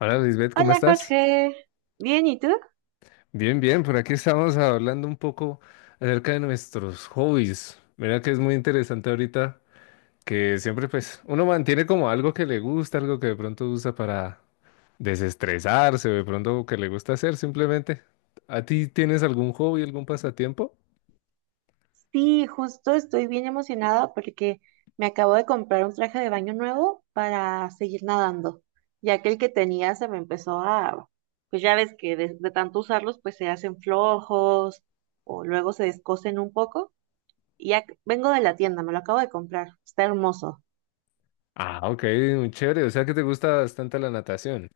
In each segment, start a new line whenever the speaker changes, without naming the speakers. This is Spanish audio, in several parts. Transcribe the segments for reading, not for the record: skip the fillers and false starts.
Hola Lisbeth, ¿cómo
Hola
estás?
Jorge, ¿bien y tú?
Bien, bien, por aquí estamos hablando un poco acerca de nuestros hobbies. Mira que es muy interesante ahorita que siempre, pues, uno mantiene como algo que le gusta, algo que de pronto usa para desestresarse o de pronto que le gusta hacer simplemente. ¿A ti tienes algún hobby, algún pasatiempo?
Sí, justo estoy bien emocionada porque me acabo de comprar un traje de baño nuevo para seguir nadando, ya que el que tenía se me empezó a, pues ya ves que de tanto usarlos pues se hacen flojos o luego se descosen un poco y ya vengo de la tienda, me lo acabo de comprar, está hermoso.
Ah, ok, muy chévere, o sea que te gusta bastante la natación.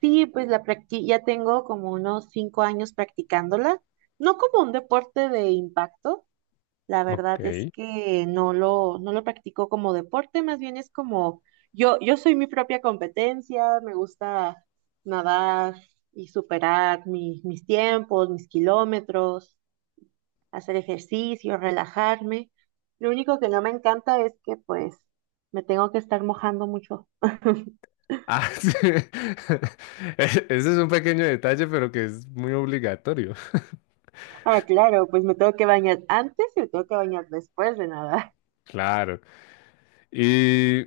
Sí, pues ya tengo como unos 5 años practicándola, no como un deporte de impacto. La
Ok.
verdad es que no lo practico como deporte, más bien es como yo soy mi propia competencia, me gusta nadar y superar mis tiempos, mis kilómetros, hacer ejercicio, relajarme. Lo único que no me encanta es que pues me tengo que estar mojando mucho.
Ah, sí. Ese es un pequeño detalle, pero que es muy obligatorio.
Ah, claro, pues me tengo que bañar antes y me tengo que bañar después de nadar.
Claro. Y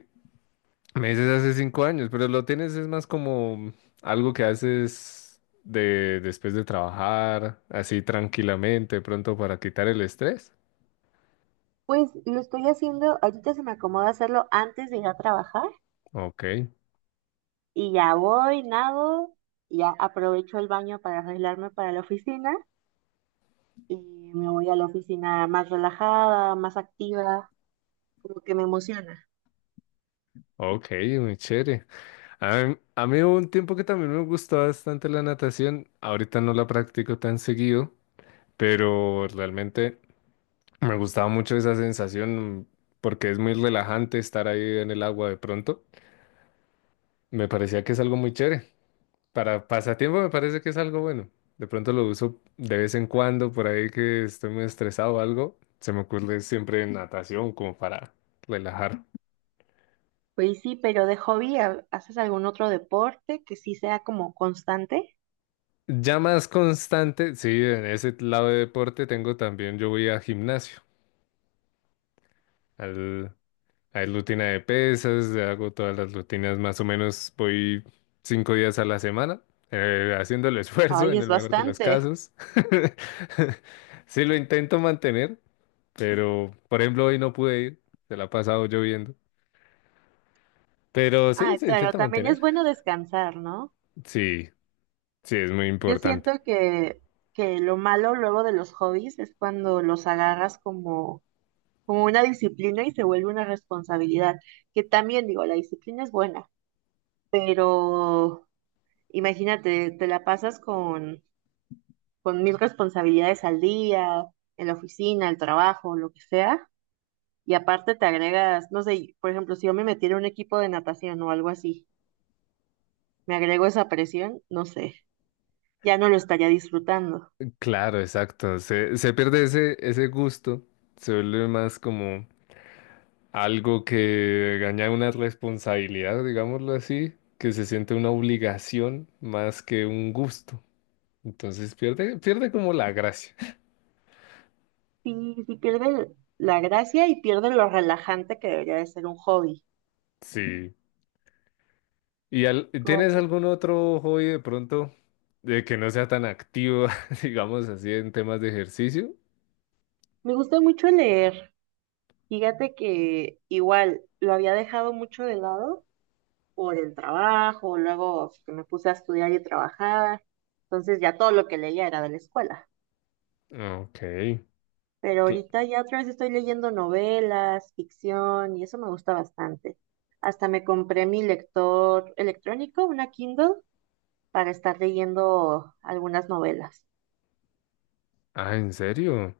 me dices hace 5 años, pero lo tienes es más como algo que haces de después de trabajar, así tranquilamente, pronto para quitar el estrés.
Pues lo estoy haciendo, ahorita se me acomoda hacerlo antes de ir a trabajar.
Ok,
Y ya voy, nado, y ya aprovecho el baño para arreglarme para la oficina y me voy a la oficina más relajada, más activa, como que me emociona.
ok, muy chévere. A mí, a mí, hubo un tiempo que también me gustó bastante la natación. Ahorita no la practico tan seguido, pero realmente me gustaba mucho esa sensación porque es muy relajante estar ahí en el agua de pronto. Me parecía que es algo muy chévere. Para pasatiempo me parece que es algo bueno. De pronto lo uso de vez en cuando, por ahí que estoy muy estresado o algo. Se me ocurre siempre natación como para relajar.
Pues sí, pero de hobby, ¿haces algún otro deporte que sí sea como constante?
Ya más constante, sí, en ese lado de deporte tengo también, yo voy a gimnasio. Al, hay rutina de pesas, hago todas las rutinas, más o menos voy 5 días a la semana, haciendo el esfuerzo
Ay,
en
es
el mejor de los
bastante.
casos. Sí, lo intento mantener, pero por ejemplo hoy no pude ir, se la ha pasado lloviendo. Pero sí,
Ah,
se
claro,
intenta
también es
mantener.
bueno descansar, ¿no?
Sí, sí, es muy
Yo siento
importante.
que lo malo luego de los hobbies es cuando los agarras como, como una disciplina y se vuelve una responsabilidad, que también digo, la disciplina es buena. Pero imagínate, te la pasas con mil responsabilidades al día, en la oficina, el trabajo, lo que sea, y aparte te agregas, no sé, por ejemplo, si yo me metiera en un equipo de natación o algo así, me agrego esa presión, no sé, ya no lo estaría disfrutando.
Claro, exacto. Se pierde ese, ese gusto, se vuelve más como algo que gana una responsabilidad, digámoslo así, que se siente una obligación más que un gusto. Entonces pierde, pierde como la gracia.
Sí, sí pierde la gracia y pierde lo relajante que debería de ser un hobby.
Sí. ¿Y
Como,
tienes
po-
algún otro hobby de pronto de que no sea tan activo, digamos así, en temas de ejercicio?
Me gusta mucho leer. Fíjate que igual lo había dejado mucho de lado por el trabajo, luego pues, que me puse a estudiar y trabajar, entonces ya todo lo que leía era de la escuela.
Ok.
Pero
Cl-
ahorita ya otra vez estoy leyendo novelas, ficción y eso me gusta bastante. Hasta me compré mi lector electrónico, una Kindle, para estar leyendo algunas novelas.
Ah, ¿en serio?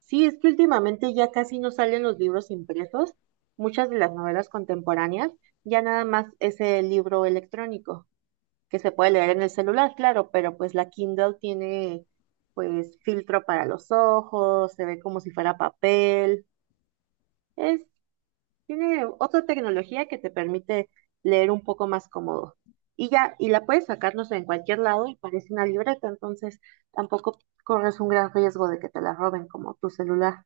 Sí, es que últimamente ya casi no salen los libros impresos. Muchas de las novelas contemporáneas ya nada más es el libro electrónico, que se puede leer en el celular, claro, pero pues la Kindle tiene pues filtro para los ojos, se ve como si fuera papel, es, tiene otra tecnología que te permite leer un poco más cómodo. Y ya, y la puedes sacarnos en cualquier lado y parece una libreta, entonces tampoco corres un gran riesgo de que te la roben como tu celular.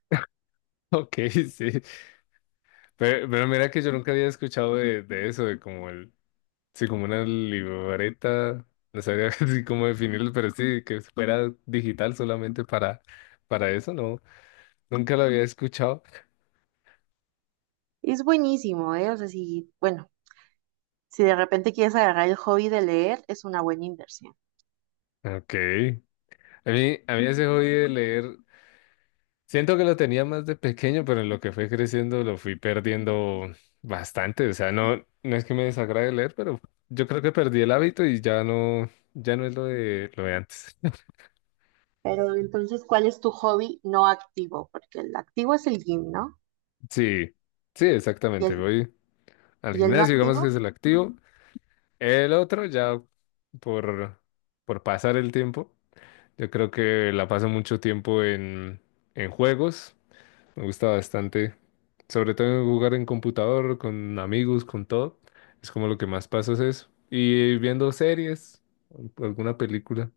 Ok, sí. Pero mira que yo nunca había escuchado de eso, de como el, sí, como una libreta, no sabría así cómo definirlo, pero sí, que fuera digital solamente para eso, no, nunca lo había escuchado.
Es buenísimo, ¿eh? O sea, si, bueno, si de repente quieres agarrar el hobby de leer, es una buena inversión.
Ok. A mí, a mí, ese hobby de leer, siento que lo tenía más de pequeño, pero en lo que fue creciendo lo fui perdiendo bastante. O sea, no, no es que me desagrade leer, pero yo creo que perdí el hábito y ya no, ya no es lo de antes.
Pero entonces, ¿cuál es tu hobby no activo? Porque el activo es el gym, ¿no?
Sí, sí,
¿Y
exactamente.
el,
Voy al
y el no
gimnasio, digamos que
activo?
se lo activo. El otro ya por, por pasar el tiempo. Yo creo que la paso mucho tiempo en juegos. Me gusta bastante. Sobre todo jugar en computador, con amigos, con todo. Es como lo que más paso es eso. Y viendo series, alguna película.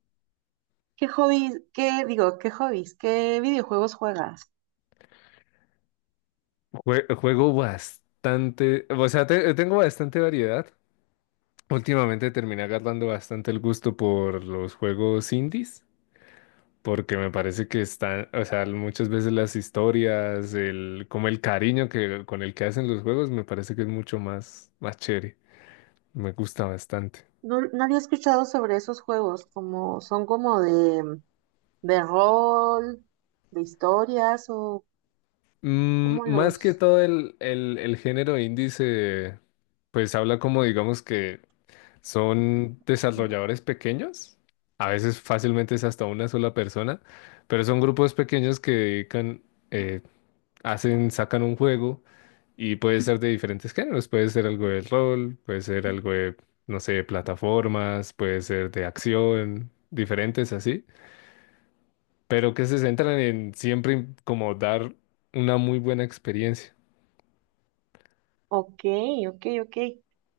¿Qué hobbies, qué digo, qué hobbies, qué videojuegos juegas?
Juego bastante, o sea, tengo bastante variedad. Últimamente terminé agarrando bastante el gusto por los juegos indies, porque me parece que están, o sea, muchas veces las historias, el, como el cariño que, con el que hacen los juegos, me parece que es mucho más, más chévere. Me gusta bastante.
No, no había escuchado sobre esos juegos, como son como de rol, de historias o
Mm,
como
más que
los...
todo el género indie se, pues, habla como, digamos, que son desarrolladores pequeños. A veces fácilmente es hasta una sola persona, pero son grupos pequeños que dedican, eh, hacen, sacan un juego. Y puede ser de diferentes géneros, puede ser algo de rol, puede ser algo de, no sé, plataformas, puede ser de acción, diferentes así, pero que se centran en siempre en como dar una muy buena experiencia.
Ok, ok, ok.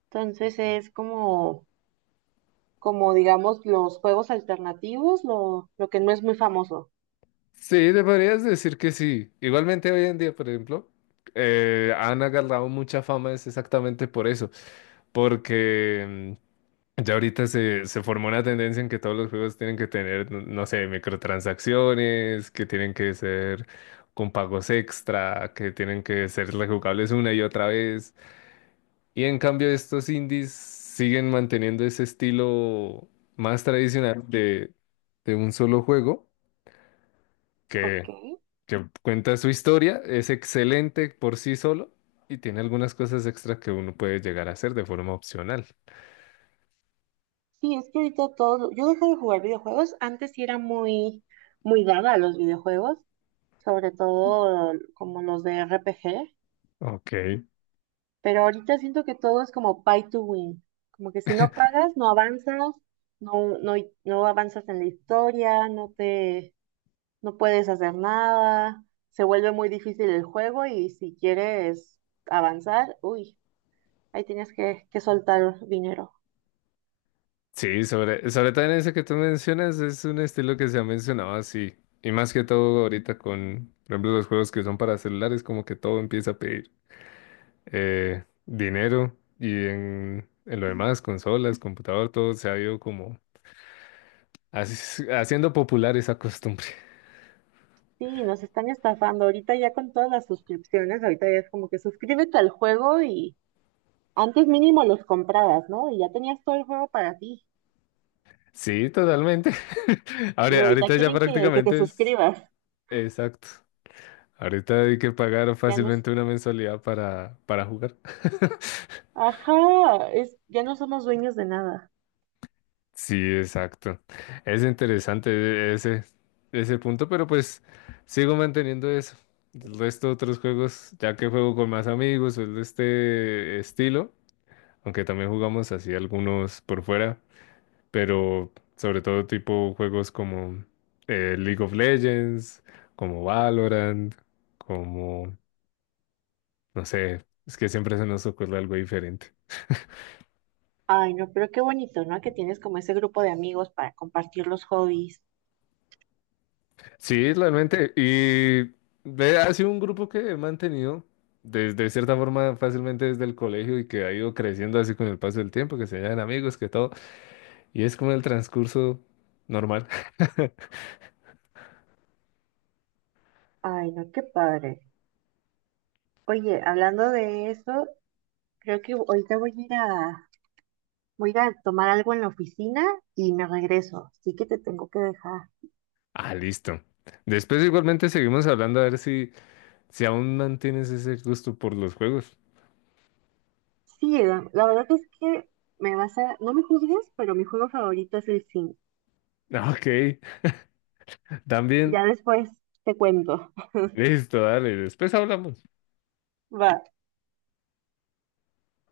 Entonces es como, como digamos, los juegos alternativos, lo que no es muy famoso.
Sí, te podrías decir que sí. Igualmente hoy en día, por ejemplo, han agarrado mucha fama es exactamente por eso, porque ya ahorita se formó una tendencia en que todos los juegos tienen que tener, no, sé, microtransacciones, que tienen que ser con pagos extra, que tienen que ser rejugables una y otra vez. Y en cambio estos indies siguen manteniendo ese estilo más tradicional de un solo juego
Ok.
que, que cuenta su historia, es excelente por sí solo y tiene algunas cosas extra que uno puede llegar a hacer de forma opcional.
Sí, es que ahorita todo, yo dejé de jugar videojuegos, antes sí era muy dada a los videojuegos, sobre todo como los de RPG,
Ok.
pero ahorita siento que todo es como pay to win, como que si no pagas, no avanzas, no, no, no avanzas en la historia, no te, no puedes hacer nada, se vuelve muy difícil el juego y si quieres avanzar, uy, ahí tienes que soltar dinero.
Sí, sobre, sobre todo en ese que tú mencionas, es un estilo que se ha mencionado así. Y más que todo ahorita con, por ejemplo, los juegos que son para celulares, como que todo empieza a pedir dinero y en lo demás, consolas, computador, todo se ha ido como haciendo popular esa costumbre.
Sí, nos están estafando. Ahorita ya con todas las suscripciones, ahorita ya es como que suscríbete al juego y antes mínimo los comprabas, ¿no? Y ya tenías todo el juego para ti.
Sí, totalmente.
Y
Ahora,
ahorita
ahorita ya
quieren que te
prácticamente es
suscribas.
exacto. Ahorita hay que pagar
Ya nos,
fácilmente una mensualidad para jugar.
ajá, es, ya no somos dueños de nada.
Sí, exacto. Es interesante ese, ese punto, pero pues sigo manteniendo eso. El resto de otros juegos, ya que juego con más amigos, es de este estilo, aunque también jugamos así algunos por fuera, pero sobre todo tipo juegos como League of Legends, como Valorant, como, no sé, es que siempre se nos ocurre algo diferente.
Ay, no, pero qué bonito, ¿no? Que tienes como ese grupo de amigos para compartir los hobbies.
Sí, realmente. Y ve, ha sido un grupo que he mantenido desde cierta forma fácilmente desde el colegio y que ha ido creciendo así con el paso del tiempo, que se hallan amigos, que todo. Y es como el transcurso normal.
Ay, no, qué padre. Oye, hablando de eso, creo que ahorita voy a ir a tomar algo en la oficina y me regreso. Así que te tengo que dejar.
Ah, listo. Después igualmente seguimos hablando a ver si, si aún mantienes ese gusto por los juegos.
Sí, la verdad es que me vas a, no me juzgues, pero mi juego favorito es el sim.
Ok, también.
Ya después te cuento.
Listo, dale. Después hablamos.
Va.